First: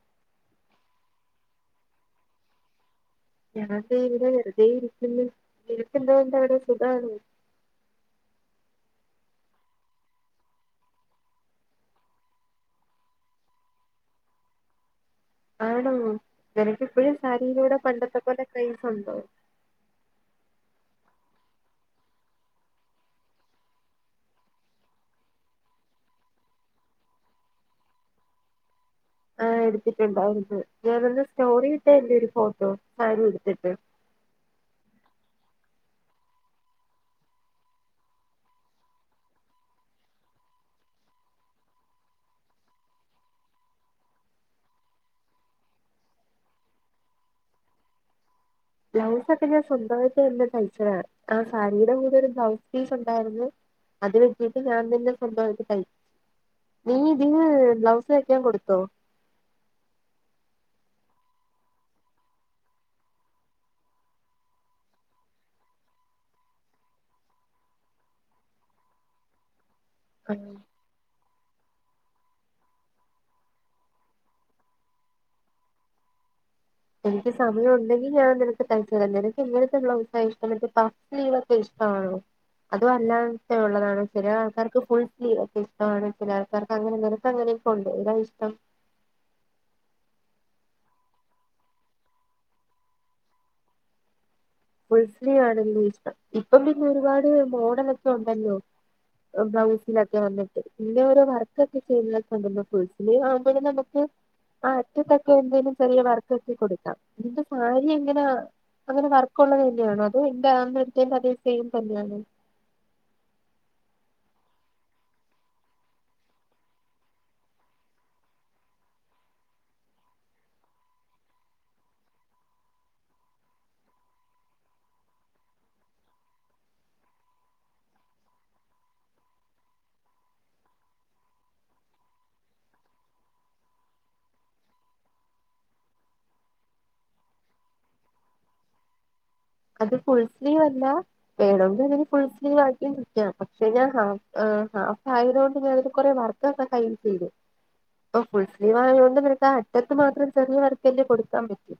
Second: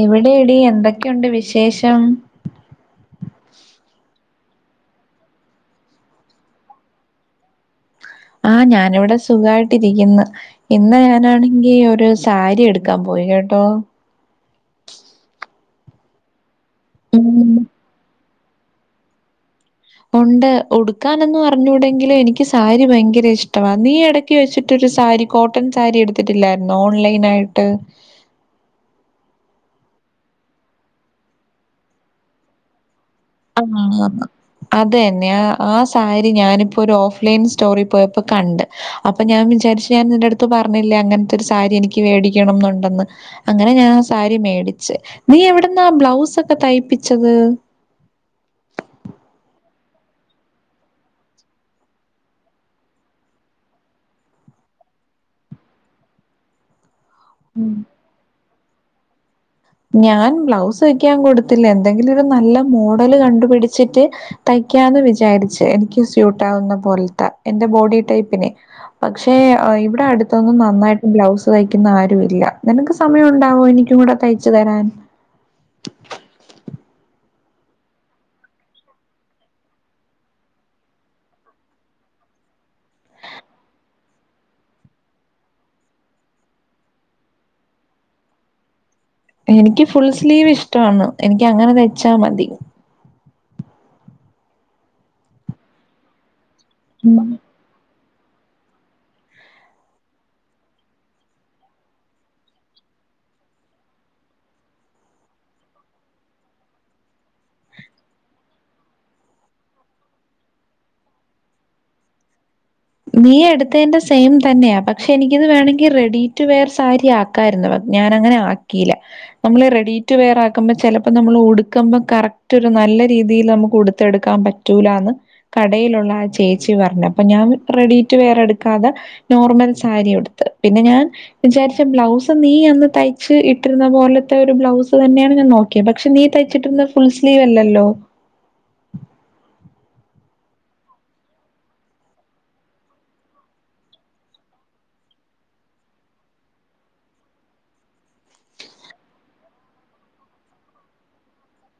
എവിടെടി എന്തൊക്കെയുണ്ട് വിശേഷം? ഞാതെ ഇവടെ വെറ്തെ ഇരിക്ക്ന്ന് നിനക്കന്താ ഉണ്ടവിട സുഖാണോ? ആ ഞാനിവടെ സുഖായിട്ടിരിക്ക്ന്ന് ഇന്ന് ഞാനാണെങ്കി ഒരു സാരി യെടുക്കാൻ പോയി കേട്ടോ ആണോ നിനക്കിപ്പഴും ഉം സാരിയിലൂടെ പണ്ടത്തെ പോലെ ക്രൈസ്ണ്ടോ ഒണ്ട് ഉടുക്കാനൊന്നും അറഞ്ഞൂടെങ്കിലും എനിക്ക് സാരി ഭയങ്കര ഇഷ്ടമാ നീ എട ക്കി വെച്ചിട്ടൊരു സാരി കോട്ടൺ സാരി എട്ത്തിട്ടില്ലായിര് ന്നോ ഓൺലൈൻ ആയിട്ട്. ആ എടുത്തിട്ട്ണ്ടായിരുന്നു ഞാനൊന്ന് സ്റ്റോറി ഇട്ടാ എന്റെ ഒരു ഫോട്ടോ സാരി ഉടു [unintelligible] അതന്നെ ആ സാരി ഞാനിപ്പോ ഒരു ഓഫ്ലൈൻ സ്റ്റോറി പോയപ്പോ കണ്ട് അപ്പൊ ഞാൻ വിചാരിച്ച് ഞാ ന്റെ അട്ത്ത് പർഞ്ഞില്ലേ അങ്ങൻതൊരു സാരി എനിക്ക് മേടിക്കണം എന്നുണ്ടെന്ന് അങ്ങനെ ഞാൻ ആ സാരി മേടിച്ച് നീ എവട്ന്നാ ബ്ലൗസൊക്കെ തയ്പ്പിച്ചത്. ബ്ലൗസൊക്കെ ഞാൻ സ്വന്തമായിട്ട് തഴ്ച്ചതാണ് ആ സാരീടെ കൂടെ ഒരു ബ്ലൗസ് പീസ് ഉണ്ടായിരുന്നു. അത് വെട്ടിയിട്ട് ഞാൻ തന്നെ സ്വന്തമായിട്ട് തയ്യ് നീ ഇതിന് ഉം. ബ്ലൗസ് തയ്ക്കാൻ കൊടുത്തോ? ഞാൻ ബ്ലൗസ് വെക്കാൻ കൊടുത്തില്ല എന്തെങ്കിലും ഒരു നല്ല മോഡല് കണ്ടുപിടിച്ചിട്ട് തയ്ക്കാന്ന് വിചാരിച്ച് എനിക്ക് സ്യൂട്ടാവുന്ന പോലത്തെ എന്റെ ബോഡി ടൈപ്പിനെ പക്ഷെ അയ് വ് ആ തടുത്തൊന്നും നന്നായിട്ട് ബ്ലൗസ് തയ്ക്കുന്ന ആരുല്ല നിനക്ക് സമയം ണ്ടാവോ എനിക്കും കൂടെ തയ് ച്ച് തരാൻ എനിക്ക് സമയം ഉണ്ടെങ്കിൽ ഞാൻ നിനക്ക് തയ്ച്ച തരാ നിനക്ക്ങ്ങനത്തെെ ബ്ലൗസാ ഇഷ്ടം പാ സ്ലീ വൊക്കെ ഇഷ്ടമാണോ? അതു അല്ലാത്ത ഉള്ളതാണ് ചില ആൾക്കാർക്ക് ഫുൾ സ്ലീവൊക്കെ ഇഷ്ടമാണ് ചില [unintelligible] നിനക്ക് അങ്ങനൊക്കെണ്ട് ഏതാ ഇഷ്ടം എനിക്ക് ഫുൾ സ്ലീവ് ഇഷ്ടാണ് എനിക്ക് അങ്ങനെ തയ്ച്ചാൽ മതി. ഫുൾ സ്ലീവ് ാണ്കിഷ്ട്ടം ഇപ്പൊ പിന്നെ ഒരുപാട് മോഡലൊക്കെ ണ്ടല്ലോ [inaudible] ബ്ലൗസിലൊക്കെ വന്നിട്ട് പിന്നെ ഓരോ വർക്കൊക്കെ ചെയ്യുന്ന സമയം പേഴ്സണലീ ആവുമ്പോ നമക്ക് ആ അറ്റത്തക്കെ എന്തേലും ചെറിയ വർക്ക് എത്തി കൊടുക്കാം നിന്റെ സാരി എങ്ങനാ അങ്ങനെ വർ കുള്ള തന്നെയാണ് അതൊ ന്റെ അന്നതേന്റെ സേം തന്നെയാണോ. നീ എടുത്തെന്റെ സെയിം തന്നെയാ പക്ഷെ എനിക്കിത് വേണങ്കിൽ റെഡി ടു വെയർ സാരി ആ ആക്കായിരുന്നു ഞാൻ അങ്ങനെ ആക്കീല്ല. നമ്മള് റെഡി ടു വെയർ ആക്കുമ്പോൾ ചെലപ്പോ നമ്മൾ ഉടുക്കമ്പോ കറക്റ്റൊരു നല്ല രീതീൽ നമുക്ക് ഉടുത്തെടുക്കാൻ പ റ്റൂലാന്ന് കടയിലുള്ള ആ ചേച്ചി പറഞ്ഞപ്പൊ ഞാൻ റെഡിറ്റു വേറെട്ക്കാതെ നോർമൽ സാരി ഉടുത്ത് പിന്നെ ഞാൻ വിചാര്ച്ച ബ്ലൗസ് നീ അന്ന് തയ്ച്ച് ഇട്ടീര്ന്ന പോലത്തെ ഒരു ബ്ലൗസ് തന്നെയാണ് ഞാൻ നോ കിയേ പക്ഷെ നീ തയ്ച്ചിട്ടിന്ന് ഫുൾ സ്ലീവ് അല്ലല്ലോ. അത് ഫുൾ സ്ലീവ് അല്ല വേണോങ്കിൽ ഫുൾ സ്ലീവാക്കിക്ക പക്ഷെ ഞാൻ ഹാഫായതോണ്ട് ഞാൻ കൊറെ വർ [unintelligible] ഓ ഫുൾ സ്ലീവ് ആയതുകൊണ്ട് നിനക്ക് ആ അറ്റത്ത് മാത്രം ചെറിയ വർക്കല്ലേ കൊടുക്കാൻ പറ്റും.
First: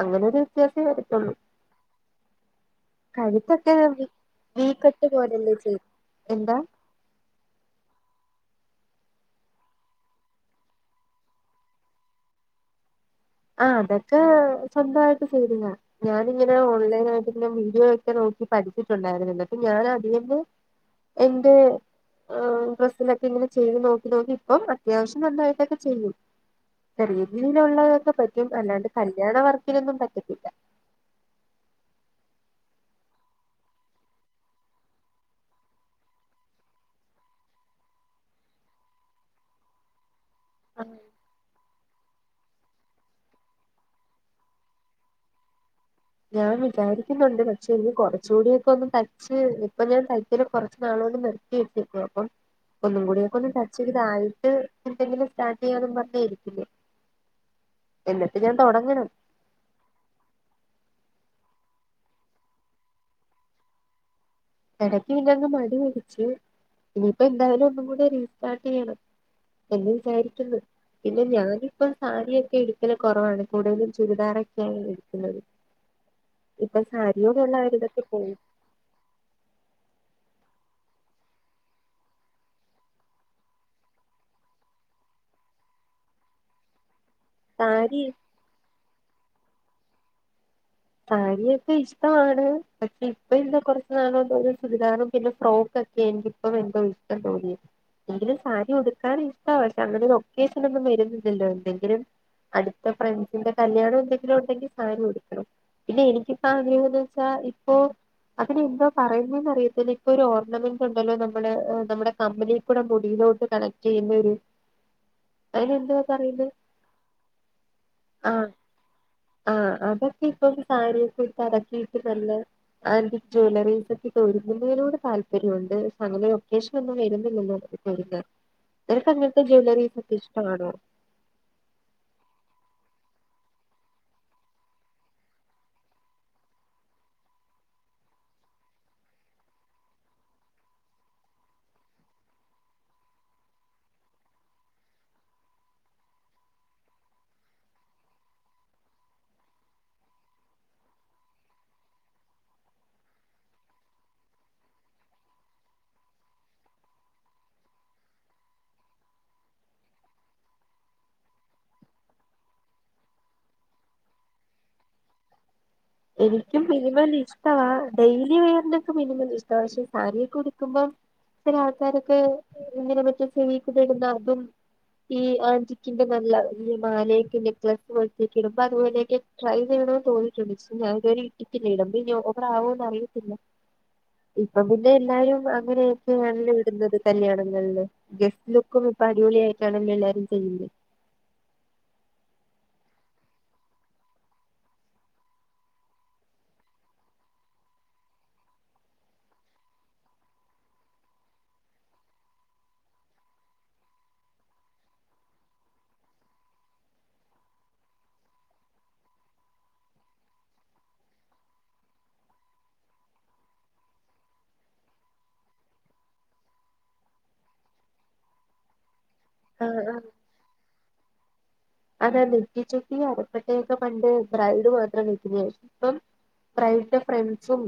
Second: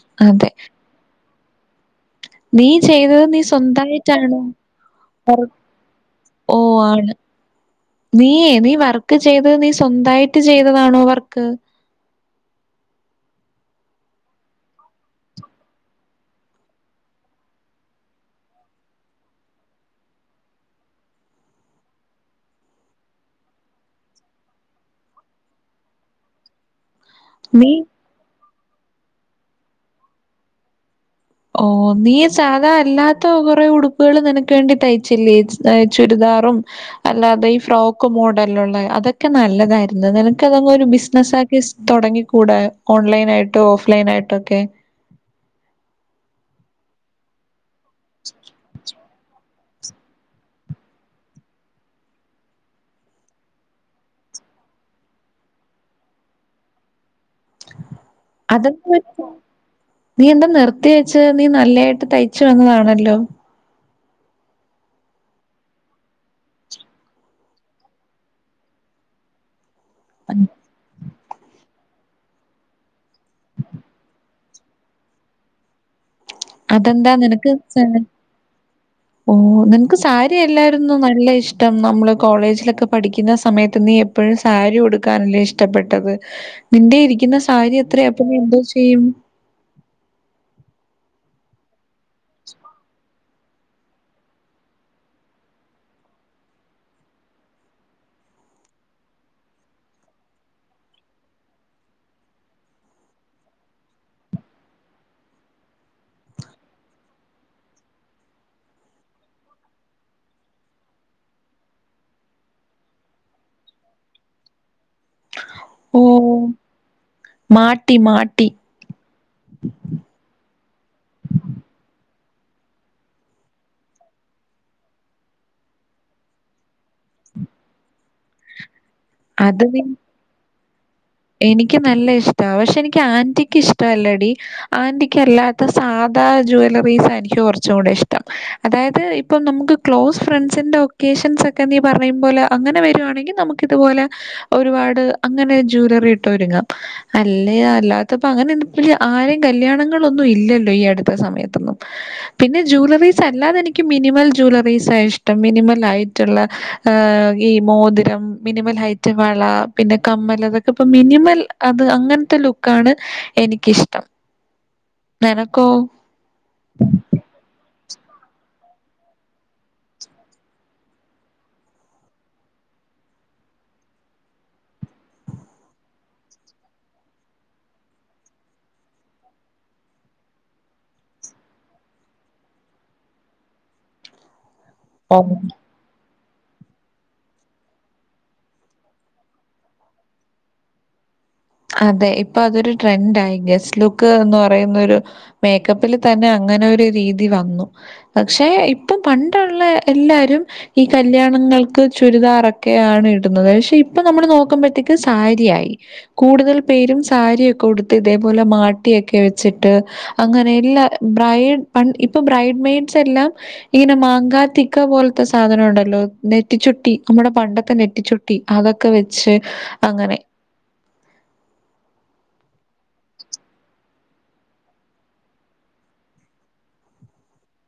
അങ്ങനെ ഒരു അതെ വ്യത്യാസം വരുത്തുള്ളു നീ ചെയ്തത് നീ കഴുത്തൊക്കെ സ്വന്തമായിട്ടാണോ വീക്കട്ട് പോലല്ലേ ചെയ്ത് ഓ എന്താ ആണ് നീയ നീ വർക്ക് ചെയ്തത് നീ സ്വന്തായിട്ട് ചെയ്തതാണോ വർക്ക്? ആഹ അതൊക്കെ സ്വന്തമായിട്ട് ചെയ്തതാ ഞാാനിങ്ങനെ ഓൺലൈന ആയിട്ട്ന്നെ വീഡിയോ ഒക്കെ നോക്കി പഠിച്ചിട്ടുണ്ടായിരുന്ന അപ്പൊ ഞാൻ അതിന്ന് എന്ത് ഡ്രസ്സിലൊക്കെ ങ്ങനെ ചെയ്ത് നോക്കി നോക്കി ഇപ്പം അത്യാവശ്യം നന്നായിട്ടൊക്കെ ചെയ്യും. ചെറിയ നീ രീതിയിലുള്ളതൊക്കെ പറ്റും അല്ലാണ്ട് കല്യാണ വർക്കിനൊന്നും പറ്റത്തില്ല. ഓ നീ സാധാ അല്ലാത്ത കുറേ ഉടുപ്പുകളും നിനക്ക് വേണ്ടി തയ്ച്ചില്ലേ ചുരിദാറും അല്ലാതെ ഈ ഫ്രോക്ക് മോഡല്ലു അതൊക്കെ നല്ലതായിരുന്നു നിന ക്ക് അതൊരു ബിസിനസ്സ ആക്കി തൊടങ്ങി കൂടെ ഓൺലൈൻ ആയിട്ടോ ഓഫ്‌ലൈൻ ആയിട്ടൊക്കെ ഞാൻ വിചാരിക്കുന്നുണ്ട് പക്ഷെ എനിക്ക് കൊറച്ച് കൂടിയൊക്കെ ഒന്ന് തയ് പച്ച് ഇപ്പൊ ഞാൻ തയ്ക്കല് കൊറച്ച് നാളൊന്ന് നിർത്തി വെച്ചു അപ്പൊ ഒന്നും കൂടിയൊക്കെ ഒന്ന് ടച്ച് ചെയ്തായിട്ട് എന്തെങ്കിലും സ്റ്റാർട്ട് ചെയ്യാന്നും പറഞ്ഞ് ഇരിക്കുന്നെ എന്നിട്ട് ഞാൻ അതെന്ത്‌ തുടങ്ങണം വെച്ച നീ എന്താ നിർത്തി വെച്ച് നീ നല്ലതായിട്ട് തയ്ച്ചു വന്നതാണല്ലോ? എടയ്ക്ക് പിന്നയങ് മടി മടിപിടിച്ച് ഇനിയിപ്പോ എന്തായാലും ഒന്നും കൂടെ റീസ്റ്റാർട്ട് ചെയ്യണം എ വിചാരിക്കുന്നു പിന്നെ ഞാനിപ്പം സാരിയൊക്കെ എട് ഇട്ക്കൽ കൊറവാണ് കൂടുതലും ചുരിദാറൊക്കെ ഇട്ക്ക്ണത് ഇപ്പൊ അതെന്താ സാരിയോട്ള്ള ആ ഇര് ഇതൊക്കെ പോയി ഓ നിനക്ക് സാരി എല്ലാരുംന്നും നല്ല ഇഷ്ടം നമ്മള് കോളേജിലൊക്കെ പഠിക്കുന്ന സമയത്ത് നീ എപ്പ പ്പഴും സാരി ഉടുക്കാനല്ലേ ഇഷ്ടപ്പെട്ടത് നിന്റെ ഇരിക്കുന്ന സാ സാരി എത്രയാ അപ്പ ഇനി എന്തൊ ചെയ്യും സാരിയൊക്കെ ഇഷ്ടമാണ് പക്ഷെ ഇപ്പ എന്തോ കൊറച്ചു നാളോ [unintelligible] ചുരിദാറും പിന്നെ ഫ്രോക്ക് എനിക്കിപ്പം എന്തൊ ഇഷ്ടം തോന്നിയെ എങ്കിലും സാരി ഉടുക്കാൻ ഇഷ്ടവ പക്ഷെ അങ്ങനെ ഒക്കേഷൻ ഒന്നും വരുന്നില്ലല്ലോ എന്തെങ്കിലും അടുത്ത ഫ്രണ്ട്സിന്റെ കല്യാണെ എന്തെങ്കിലുണ്ടെങ്കിൽ സാരി ഉടുക്കണം പിന്നെ എനിക്കിപ്പോ ആഗ്രഹം എന്ന് വെച്ചാ ഇപ്പൊ അതിനെന്താ പറയുന്നെന്നറിയത്തില്ല ഇപ്പൊ ഒരു ഓർണമെന്റ് ഉണ്ടല്ലോ നമ്മള് നമ്മുടെ കമ്മലീ കൂടെ മുടിയിലോട്ട് കണക്റ്റ് ചെയ്യുന്ന ഒരു ഓ അതിനെന്തുവാ പറയുന്നെ മാട്ടി ആ മാട്ടി ആഹ് അതൊക്കെ ഇപ്പം സാരിയൊക്കെ ഇട്ട് അതൊക്കെയിട്ട് നല്ലെ ആന്റി ജ്വല്ലറീസ് ഒക്കെ ഒരുങ്ങുന്നതിനോട് താല്പര്യോണ്ട് പക്ഷെ അങ്ങനൊരു ഒക്കേഷൻ ഒന്നും വരുന്നില്ലല്ലോ [unintelligible] ഉ നിനക് അങ്ങൻത്തെ ജ്വല്ലറീസ് ഒക്കെ ഇഷ്ടവാണോ? എനിക്ക് നല്ല ഇഷ്ട പക്ഷെ എനിക്ക് ആന്റിക്ക് ഇഷ്ട അല്ലടി ആന്റിക്ക് അല്ലാത്ത സാധാ ജുവല്ലറീസ് എനിക്ക് കൊറച്ചും കൂടെ ഇഷ്ടം അതായത് ഇപ്പം നമുക്ക് ക്ലോസ് ഫ്രണ്ട്സിന്റെറെ ഒക്കേഷൻസൊക്കെ നീ പറയും പോലെ അങ്ങനെ വരുവാണെങ്കി നമു ക്ക് ഇതുപോലെ ഒരുപാട് അങ്ങനെ ജുവൽറി ഇട്ട് ഒരുങ്ങാം അല്ലെ അല്ലാത്തപ്പ അങ്ങനെ ഇണ്ട്പ്പഞ് ആരേം കല്യാണങ്ങളൊന്നും ഇല്ലല്ലോ ഈ അടുത്ത സമയത്തൊന്നും പിന്നെ ജൂല്ലറീസ് അല്ലാതെ എനിക്ക് മിനിമൽ ജൂലറീസ് ആ ഇഷ്ടം മിനിമൽ ആയിട്ട്ള്ള ഹ് ഈ മോതിരം മിനിമൽ ഹൈറ്റ് വള പിന്നെ കമ്മലത് ഇപ്പ മിനിമൽ അത് അങ്ങൻത്തെ ലുക്കാണ് എനിക്ക് ഇഷ്ടം നെനക്കോ? എനിക്കും മിനിമൽ ഇഷ്ടവാ ഡെയിലി വെയറിനൊക്കെ മിനിമൽ ഇഷ്ടവാ പക്ഷെ സാരിയൊക്കെ ഉടുക്കുമ്പോ ചെലെ ആൾക്കാരൊക്കെ ഇങ്ങനെ മറ്റേ ചെവികൂടെ ഇട്ന്ന അതും ഈ ആന്റിക്കിന്റെ നല്ല വെല്യ മാലയെക്കെ നെക്ലസ് പോലത്തെക്കെ ഇടുമ്പോ അതുപോലെയക്കെ ട്രൈ ചെയണ തോന്നീറ്റുണ്ട് ഞാ ഇതുവരെ ഇട്ടിട്ടില്ല ഇടുമ്പോ ഇനി ഓവറാവോ അറിയത്തില്ല ഇപ്പം പിന്നെ അതെ ഓഹ് എല്ലാരും അങ്ങനെ നെയാണല്ലോ ഇടുന്നത് കല്യാണങ്ങളില് ഗസ്റ്റ് ലുക്കും ഇപ്പൊ അടിപൊളി ആയിട്ടാണല്ലോ എല്ലാരും ചെയ്യുന്ന. അതെ ഇപ്പൊ അതൊരു ട്രെൻന്റായി ഗസ്റ്റ് ലുക്ക് എന്ന് പറയുന്നൊരു മേക്കപ്പില് തന്നെ അങ്ങനെ ഒരു രീതി വന്നു. പക്ഷേ ഇപ്പം പണ്ടുള്ള എല്ലാവരും ഈ കല്യാണങ്ങൾക്ക് ചുരിദാറൊക്കെയാണ് ഇടുന്നത് പക്ഷെ ഇപ്പൊ നമ്മള് നോക്കുമ്പോഴത്തേ ഇപ്പ സാരിയായി കൂടുതൽ പേരും സാരിയൊക്കെ ഉടുത്ത് ഇതേപോലെ മാട്ടിയൊക്കെ വെച്ചിട്ട് അങ്ങനെ എല്ലാ ബ്രൈഡ് പ ഇപ്പൊ ബ്രൈഡ് മെയഡസ് എല്ലാം ഇങ്ങനെ മാങ്കാത്തിക്ക പോലത്തെ സാധനം ഉണ്ടല്ലോ നെറ്റിച്ചുട്ടി ന മ്മുടെ പണ്ടത്തെ നെറ്റിച്ചുട്ടി. അതൊക്കെ വെച്ച് ആഹ് ആഹ് അങ്ങനെ അതാ നെട്ടിച്ചുട്ടി അരപ്പട്ടഒക്കെ പണ്ട് ബ്രൈഡ് മാത്രം വെക്കും ഇപ്പം ബ്രൈഡിന്റെ ഫ്രണ്ട്സും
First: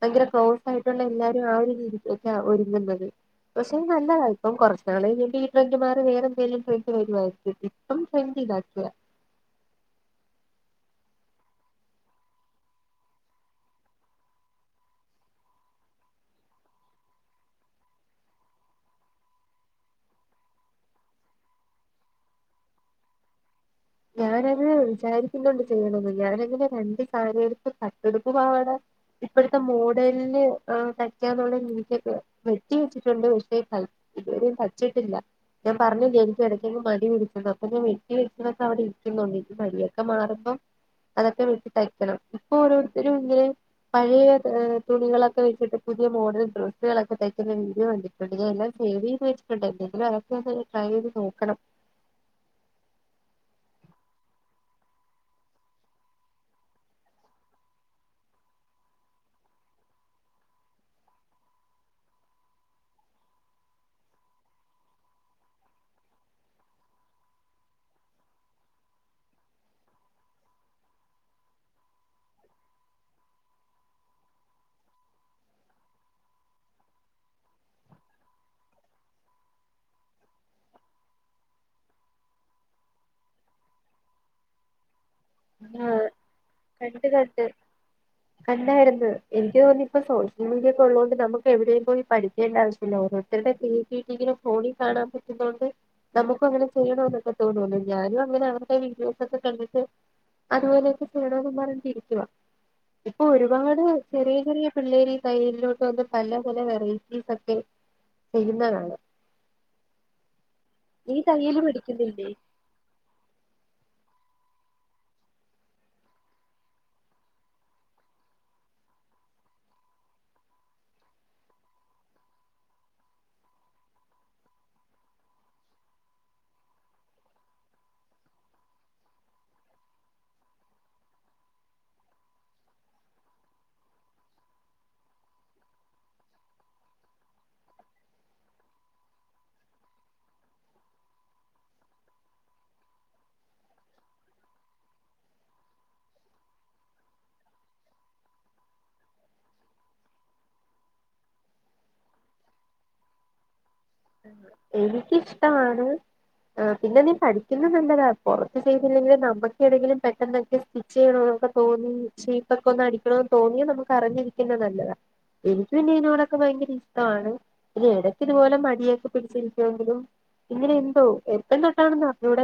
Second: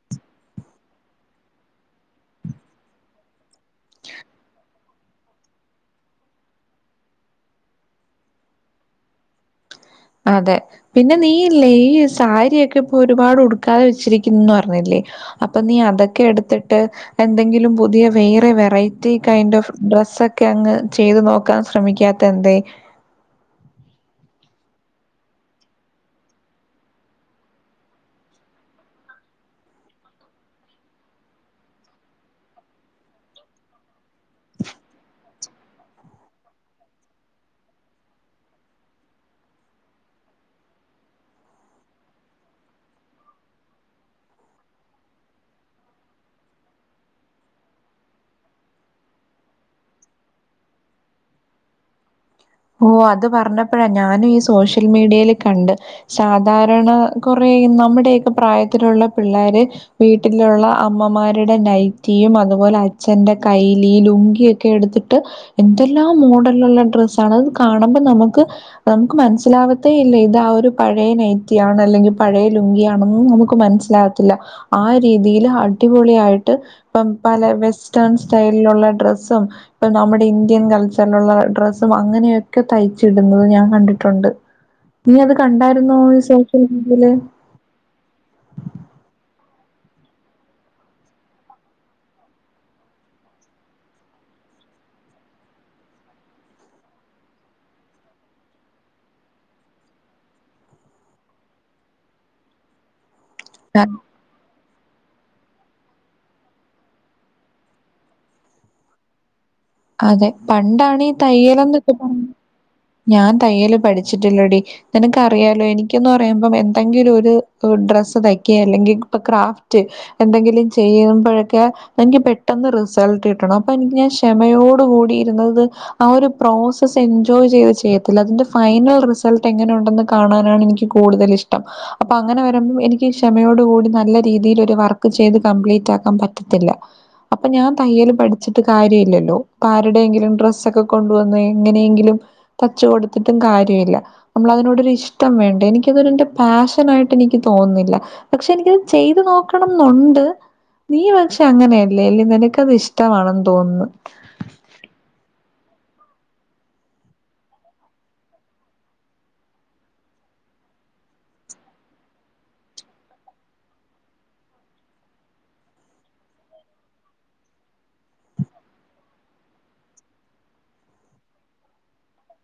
ഭയങ്കര ക്ലോസ് ആയിട്ടുള്ള എല്ലാരും ആ ഒരു രീതി ഒക്കെ ഒരുങ്ങുന്നത്. പക്ഷെ നല്ലതാ ഇപ്പൊ കുറച്ച് നാൾ വേണ്ടി ഈ ഫ്രണ്ട്മാർ വേറെ ഫ്രണ്ട് വരുവമായി ഇപ്പം ഫ്ര, ഇതാക്കെ അതെ പിന്നെ നീ ഇല്ലേ ഈ സാരിയൊക്കെ ഇപ്പൊ ഒരുപാട് ഉടുക്കാതെ വെച്ചിരിക്കുന്നുന്ന് പറഞ്ഞില്ലേ? അപ്പൊ നീ അതൊക്കെ എടുത്തിട്ട് എന്തെങ്കിലും പുതിയ വേറെ വെറൈറ്റി കൈൻഡ് ഓഫ് ഡ്രസ്സ് ഒക്കെ അങ്ങ് ചെയ്തു നോക്കാൻ ശ്രമിക്കാത്ത തെന്തേ ഞാൻ അത് വിചാരിക്കുന്നുണ്ട് ചെയ്യണന്ന് ഞാൻ എങ്ങനെ രണ്ട് കാര്യടുത്ത് പട്ട്ടുപ്പ് പവാട ഇപ്പോഴത്തെ മോഡലിൽ തയ്ക്കാന്നുള്ളത് എനിക്കൊക്കെ വെട്ടി വെച്ചിട്ടുണ്ട് പക്ഷെ ഇതുവരെ തയ്ച്ചിട്ടില്ല. ഞാൻ പറഞ്ഞില്ലേ എനിക്ക് ഇടക്ക് മടി പിടിച്ച അപ്പൊ ഞാൻ വെട്ടിടിച്ച അവിടെ ഇരിക്കുന്നുണ്ട് മടിയൊക്കെ മാറുമ്പോം. അതൊക്കെ വിട്ടി തയ്ക്കണം ഇപ്പൊ ഓരോരുത്തരും ഇല്ലേ പഴയ തുണികളൊക്കെ വെച്ചിട്ട് പുതിയ മോഡൽ ഡ്രസ്സ്‌കളൊക്കെ തയ്ക്കുന്ന വീഡിയോ കണ്ടി വീഡിയോ എല്ലാം സേവ് ചെയ്ത് വെച്ചട്ടുണ്ട് എങ്കിലും അതോക്ക ട്രൈ ചെയ്ത് നോക്കണം. ഓ അത് പറഞ്ഞപ്പോഴാ ഞാനും ഈ സോഷ്യൽ മീഡിയൽ കണ്ട് സാധാരണ കൊറെ നമ്മുടെയൊക്കെ പ്രായത്തിലുള്ള പിള്ളോര് വീട്ടിലുള്ള അമ്മമാരുടെ നൈറ്റിയും അതുപോലെ അച്ഛന്റെ കൈലി ലുങ്കി കി എടുത്തിട്ട് എന്തെല്ലാം മോഡലിലുള്ള ഡ്രസ്സ് കളാ അത് കാണുമ്പോ നമുക്ക്, നമുക്ക് മനസ്സിലാകത്തേ ഇല്ല ഇത് ആ ഒരു പഴയ നൈറ്റി ആണ് അല്ലെങ്കിൽ പഴയ ലുങ്കിയാണെന്ന് നമുക്ക് മനസ് ത്തില്ല ആ രീതിൽ അടിപൊളിആയിട്ട് ഇപ്പം പല വെസ്റ്റേൺ സ്റ്റൈലിലുള്ള ഡ്രസ്സും ഇപ്പൊ നമ്മുടെ ഇന്ത്യൻ കൾച്ചറിലുള്ള ഡ്രസ്സ് അങ്ങനെയൊക്കെ തയ്ച്ചി ഇടുന്നത് ഞാൻ കണ്ടിട്ടുണ്ട് നീ അത് കണ്ടായിരുന്നോ ആഹ് ഈ സോഷ്യൽ മീഡിയയിൽ കണ്ട് കണ്ട് കണ്ടായിരുന്നു. എനിക്ക് തോന്നിപ്പോ സോഷ്യ മീഡിയക്ക ഉള്ളത കൊണ്ട് നമുക്ക് എവിടേം പോയി പഠിക്കേണ്ട ആവശ്യ പിന്ന ഓരോരുത്തരുടെ [unintelligible] ഇങ്ങനെ ഫോണി കാണാൻ പറ്റുന്നൊണ്ട് നമുക് അങ്ങനെ ചെയ്യണന്നൊക്കെ തോന്നുന്നു ഞാനും അങ്ങനെ അവരുടെ വിഡിയോ സൊക്കെ കണ്ടിട്ട് അതുപോലെയൊക്കെ ചെയേണന്ന് പറഞ്ഞിട്ടിരിക്കവാ ഇപ്പൊ ഒരുപാട് ചെറിയ ചെറിയ പിള്ളേർ തൈയലിലോട്ട് വന്ന് പല പല വെറൈറ്റീസ് ഒക്കെ ചെയ്യുന്നകാണാ. അതെ പണ്ടാണേ നീ തയ്യല് തയ്യലന്ന് പറഞ്ഞ പഠിക്കുന്നില്ലേ ഞാൻ തയ്യല് പഠിച്ചിട്ടില്ലടി. നക്ക്റിയാലോ എനിക്കന്ന് പറയുമ്പോ എന്തെങ്കിലും ഒരു ഡ്രസ്സ് തയ്ക്കെ അല്ലെങ്കിൽ ഇപ്പൊ ക്രാഫ്റ്റ് എന്തെങ്കിലും ചെയ്യുമ്പോഴൊക്കെ എനിക്ക് പെട്ടെന്ന് റിസൾട്ട് കിട്ടണം അപ്പൊ എനിക്ക് ഞാൻ മ്മയോട് കൂടിയിരുന്നത് ആ ഒരു പ്രോസസ് എൻജോയ് ചെയ്ത് ചെയ്യത്തില്ല അതിന്റെ ഫൈനൽ റിസൾട്ട് എങ്ങനെ ഉണ്ടെന്ന് കാണാനാണ് എനിക്ക് നിക്ക് കൂടുതൽ ഇഷ്ടം. അപ്പൊ അങ്ങനെ വരുമ്പം എനിക്ക് ക്ഷമയോടു കൂടി നല്ല രീതിയിൽ ഒരു വർക്ക് ചെയ്ത് കംപ്ലീറ്റ് ആക്കാൻ പറ്റത്തില്ല. അപ്പൊ ഞാൻ തയ്യല് പഠിച്ചിട്ട് കാര്യമില്ലല്ലോ? ആരുടെങ്കിലും ഡ്രസ്സൊക്കെ കൊണ്ടുവന്ന് എങ്ങനെയെങ്കിലും തച്ച്കൊടുത്തിട്ടും കാര്യമില്ല. നമ്മള അതിനോടൊരു ഇഷ്ടം വേണ്ടേ എനിക്കതൊരൻ്റെ പാഷൻ ആയിട്ട് എനിക്ക് തോന്നുന്നില്ല. പക്ഷെ എനിക്കത് ചെയ്തു നോക്കണം ന്നുണ്ട്. നീ പക്ഷെ അങ്ങനെയല്ലേല്ല നിനക്ക്ത് ഇഷ്ടമാണെന്ന് തോന്നുന്നു എനിക്കിഷ്ടമാണ്. ആഹ് പിന്നെ നീ പഠിക്കുന്ന നല്ലതാ പുറത്തു ചെയ്തില്ലെങ്കിൽ നമ്മുക്ക് എതെങ്കിലും പെട്ടെന്നൊക്കെ സ്റ്റിച്ച് ചെയ്യണ എന്നൊക്കെ തോന്നി ഷേപ്പക്കെ ഒന്ന് അടിക്കണമന്ന് തോന്നിയാ നമുക്ക് അറിഞ്ഞിരിക്കുന്ന നല്ലതാണ് എനിക്ക് പിന്നെ ഇതിനോടൊക്കെ ഭയങ്കര ഇഷ്ടമാണ് ഇനി ഇടക്കിതു പോലെ മ യൊക്കെ പിഠിച്ചിരിക്കുവെങ്കിലും ഇങ്ങനെ എന്തോ എപ്പം തൊട്ടാണെന്ന് അറിഞ്ഞൂട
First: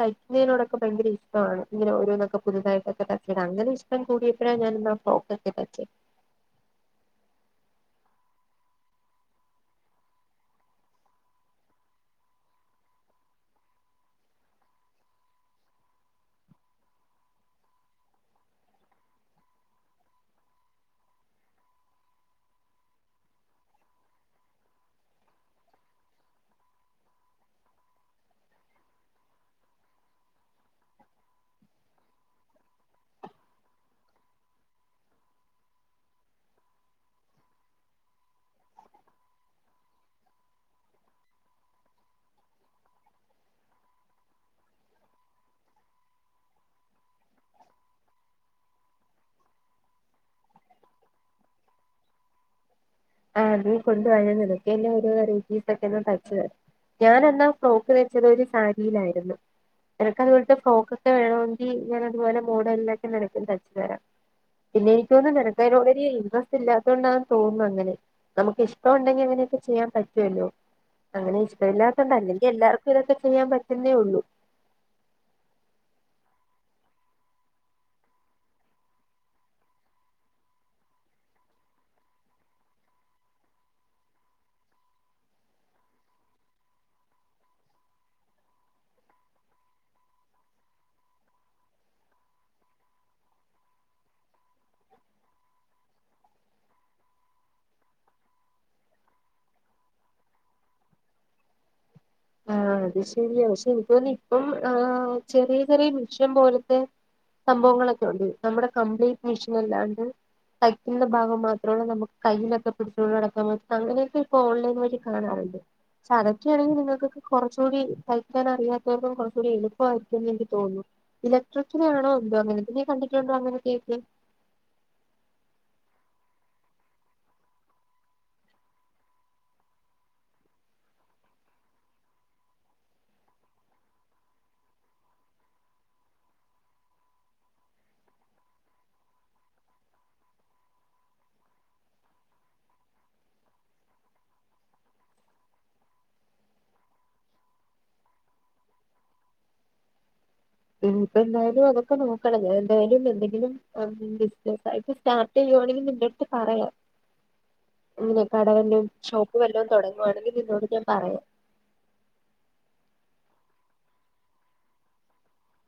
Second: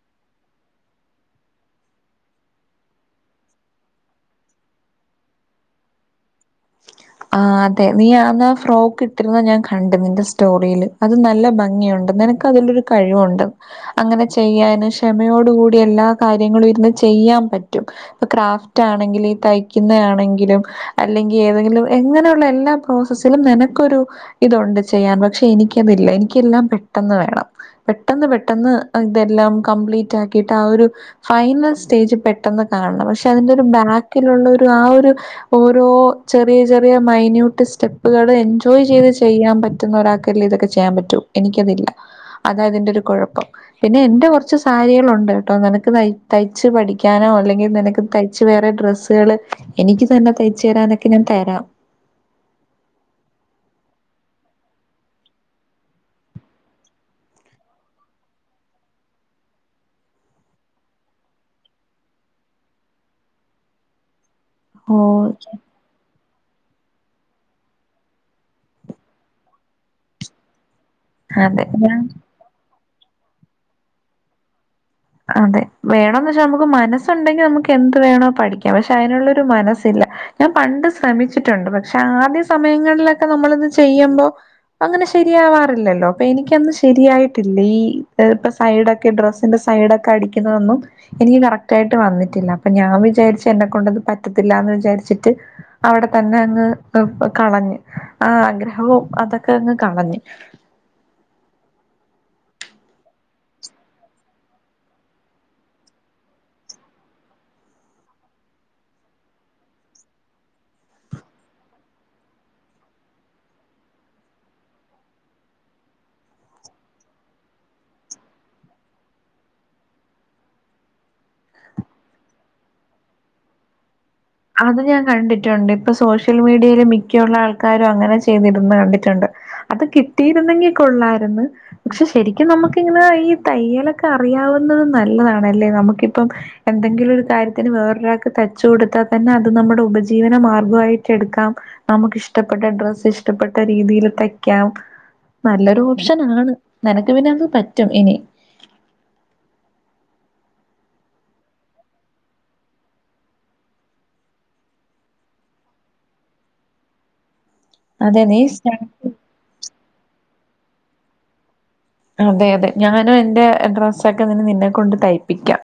തയ്ക്കുന്നതിനോടൊക്കെ ഭയങ്കര ഇഷ്ടം ഇങ്ങനെ ഓരോന്നൊക്കെ പുതുതായിട്ടൊക്കെ തു അങ്ങനെ ഇഷ്ടം കൂടിയപ്പോഴാ ഞാൻ ആ ഫ്രോക്കൊക്കെ തച്ചേ ആഹ് അതെ നീ ആന്ന ആ ഫ്രോക്ക് ഇട്ടിരുന്ന ഞാൻ കണ്ട് നിന്റെ സ്റ്റോറില് അത് നല്ല ഭംഗിയുണ്ടല്ല നിനക്കതിലൊരു കഴിവുണ്ട് അങ്ങനെ ചെയ്യാന് ക്ഷമയോട കൂടി എല്ലാ കാര്യങ്ങളും ഇരുന്ന് ചെയ്യാൻ പറ്റും ക്രാഫ്റ്റ് ആണെങ്കിലും തയ്ക്കുന്ന ആണെങ്കിലും അല്ലെങ്കിൽ ഏതെങ്കിലും എങ്ങനെയുള്ള എല്ലാ പ്രോസസ്സിലും നിനക്കൊരു ഇതുണ്ട് ചെയ്യാൻ പക്ഷെ എനിക്കതില്ല എനിക്കെല്ലാം പെട്ടെന്ന് വേണം പെട്ടെന്ന് പെട്ടെന്ന് ഇതെല്ലാം കംപ്ലീറ്റ് ആക്കിയിട്ട് ആ ഒരു ഫൈനൽ സ്റ്റേജ് പെട്ടെന്ന് കാണണം പക്ഷെ അതിന്റെ ഒരു ബാക്കിലുള്ള ഒരു ആ ഒരു ഓരോ ചെ ചെറിയ ചെറിയ മൈന്യൂട്ട് സ്റ്റെപ്പുകൾ എൻജോയ് ചെയ്ത് ചെയ്യാൻ പറ്റുന്ന ഒരാൾക്കല്ലേ ഇതൊക്കെ ചെയ്യാൻ പറ്റോ എനിക്കതില്ല അതായതിന്റെ ഒരു കുഴപ്പം പിന്നെ എന്റെ കുറച്ച് സാരികളുണ്ട് കേട്ടോ നിനക്ക് തയ്ച്ച് പഠിക്കാനോ അല്ലെങ്കിൽ നിനക്ക് തയ്ച്ച് വേറെ ഡ്രസ്സ് എനിക്ക് തന്നെ തയ്ച്ചു തരാനൊക്കെ ഞാൻ തരാം ആഹ് നീ കൊണ്ട് വാ നിനക്ക് തന്നെ ഒരു പറ്റുന്ന രീതിയിൽ തയ്ച്ചു തരാം ഞാൻ അന്നാ ഫ്രോക്ക് വെച്ചത് ഒരു സാരിയിലായിരുന്നു നിനക്കതു പോലത്തെ ഫ്രോക്ക ഒക്കെ വേണോങ്കി ഞാൻ അതുപോലെ മോഡലിലാക്കി നിനക്കും തച്ചുതരാം പിന്നെ ഓ എനിക്ക് തോന്ന നിനക്ക അതിനോട് ഇൻട്രസ്റ്റ് ഇല്ലാത്തുകൊണ്ടാാണ് തോന്നുന്നു അങ്ങനെ നമുക്ക് ഇഷ്ടം ഉണ്ടെങ്കിൽ അങ്ങനെയൊക്കെ ചെയ്യാൻ പറ്റുവല്ലോ അങ്ങനെ അതെ ഞാൻ ഇഷ്ടമല്ലാത്തൊണ്ടല്ലല്ലോ എല്ലാർക്കും ഇതൊക്കെ ചെയ്യാൻ പറ്റുന്നേ ഉള്ളൂ അതെ വേണന്ന് വച്ചാ നമുക്ക് മനസ്സുണ്ടെങ്കിൽ നമുക്ക് എന്ത് വേണോ പഠിക്കാം പക്ഷെ അതിനുള്ളരു മനസ്സില്ല ഞാൻ പണ്ട് ശ്രമിച്ചിട്ടുണ്ട് പക്ഷെ ആദ്യ സമയങ്ങളിലൊക്കെ നമ്മൾ ഇത് ചെയ്യുമ്പോ അങ്ങനെ ശരിയാവാറില്ലല്ലോ അപ്പൊ എനിക്കന്നു ശരിയായിട്ടില്ല ഈ ഇപ്പൊ സൈഡൊക്കെ ഡ്രസ്സിന്റെ സൈഡൊക്കെ അടിക്കുന്നതൊന്നും എനിക്ക് കറക്റ്റ് ആയിട്ട് വന്നിട്ടില്ല അപ്പൊ ഞാൻ വിചാരിച്ചു എന്നെ കൊണ്ടത് പറ്റത്തില്ല എന്ന് വിചാരിച്ചിട്ട് അവിടെ തന്നെ അങ്ങ് കളഞ്ഞ് ആ ആഗ്രഹവും അതൊക്കെ അങ്ങ് കളഞ്ഞ് ആഹ് അത് ശരിയാ പക്ഷെ ഇപ്പം ആ ചെറിയ ചെറിയ മിഷൻ പോലത്തെ സംഭവങ്ങളൊക്കെ ഉണ്ട് നമ്മുടെ കംപ്ലീറ്റ് മെഷൻ അല്ലാണ്ട് തയ്ക്കുന്ന ഭാഗം മാത്രമുള്ള നമുക്ക് കയ്യിലൊക്കെ പിടിച്ചോണ്ട് നടക്കാൻ പറ്റ അങ്ങനെയൊക്കെ ഇപ്പൊ ഓൺലൈൻ വഴി കാണാറുണ്ട് ച അതൊക്കെയ ആണെങ്കിൽ നിങ്ങൾക്ക് കുറച്ചുകൂടി തയ്ക്കാൻ അറിയാത്തവർക്കും കുറച്ചുകൂടി എളുപ്പമായിരിക്കുംന്ന് എനിക്ക് തോന്നുന്നു ഇലക്ട്രിക്കിലാണോ എന്തോ അങ്ങനത്തെ നീ കണ്ടിട്ടുണ്ടോ അങ്ങനത്തെ ഒക്കെ അത് ഞാൻ കണ്ടിട്ടുണ്ട് ഇപ്പൊ സോഷ്യൽ മീഡിയൽ മിക്കുള്ള ആൾക്കാരും അങ്ങനെ ചെയ്തിടുന്ന കണ്ടിട്ടുണ്ട് അത് കിട്ടിയിരുന്നെങ്കി കൊള്ളായിരുന്നു പക്ഷെ ശരിക്കും നമുക്കിങ്ങനെ ഈ തയ്യലൊക്കെ അറിയാവുന്നത് നല്ലതാണല്ലേ നമുക്കിപ്പം എന്തെങ്കിലും ഒരു കാര്യത്തിന് വേറൊരാൾക്ക് തച് കൊടുത്താ തന്നെ അത് നമ്മുടെ ഉപജീവന മാർഗ്ഗമായിട്ട് എടുക്കാം നമുക്കിഷ്ടപ്പെട്ട ഡ്രസ്സ് ഇഷ്ടപ്പെട്ട രീതിൽ തയ്ക്കാം നല്ലൊരു ഓപ്ഷൻ ആണ് നിനക്ക് പിന്നെ അത് പറ്റും ഇനി ഇപ്പ എന്തായാലും അതൊക്കെ നോക്കണം എന്തായാലും എന്തെങ്കിലും ആ ബിസിനസായ്‌റ്റ് ഇപ്പ സ്റ്റാർട്ട് ചെയ്യുവാണെങ്കിൽ നിന്റെ അടുത്ത് പറയാം [inaudible] ഇങ്ങനെ നീ കട വല്ലവും ശ്രമി- ഷോപ്പ് വല്ലതും തുടങ്ങുകവാണെങ്കിൽ നിന്നോട് ഞാൻ പറയാം അതെ അതെ ഞാനും എന്റെ ഡ്രസ്സൊക്കെ നി നിന്നെ കൊണ്ട് തയ്പിക്കാം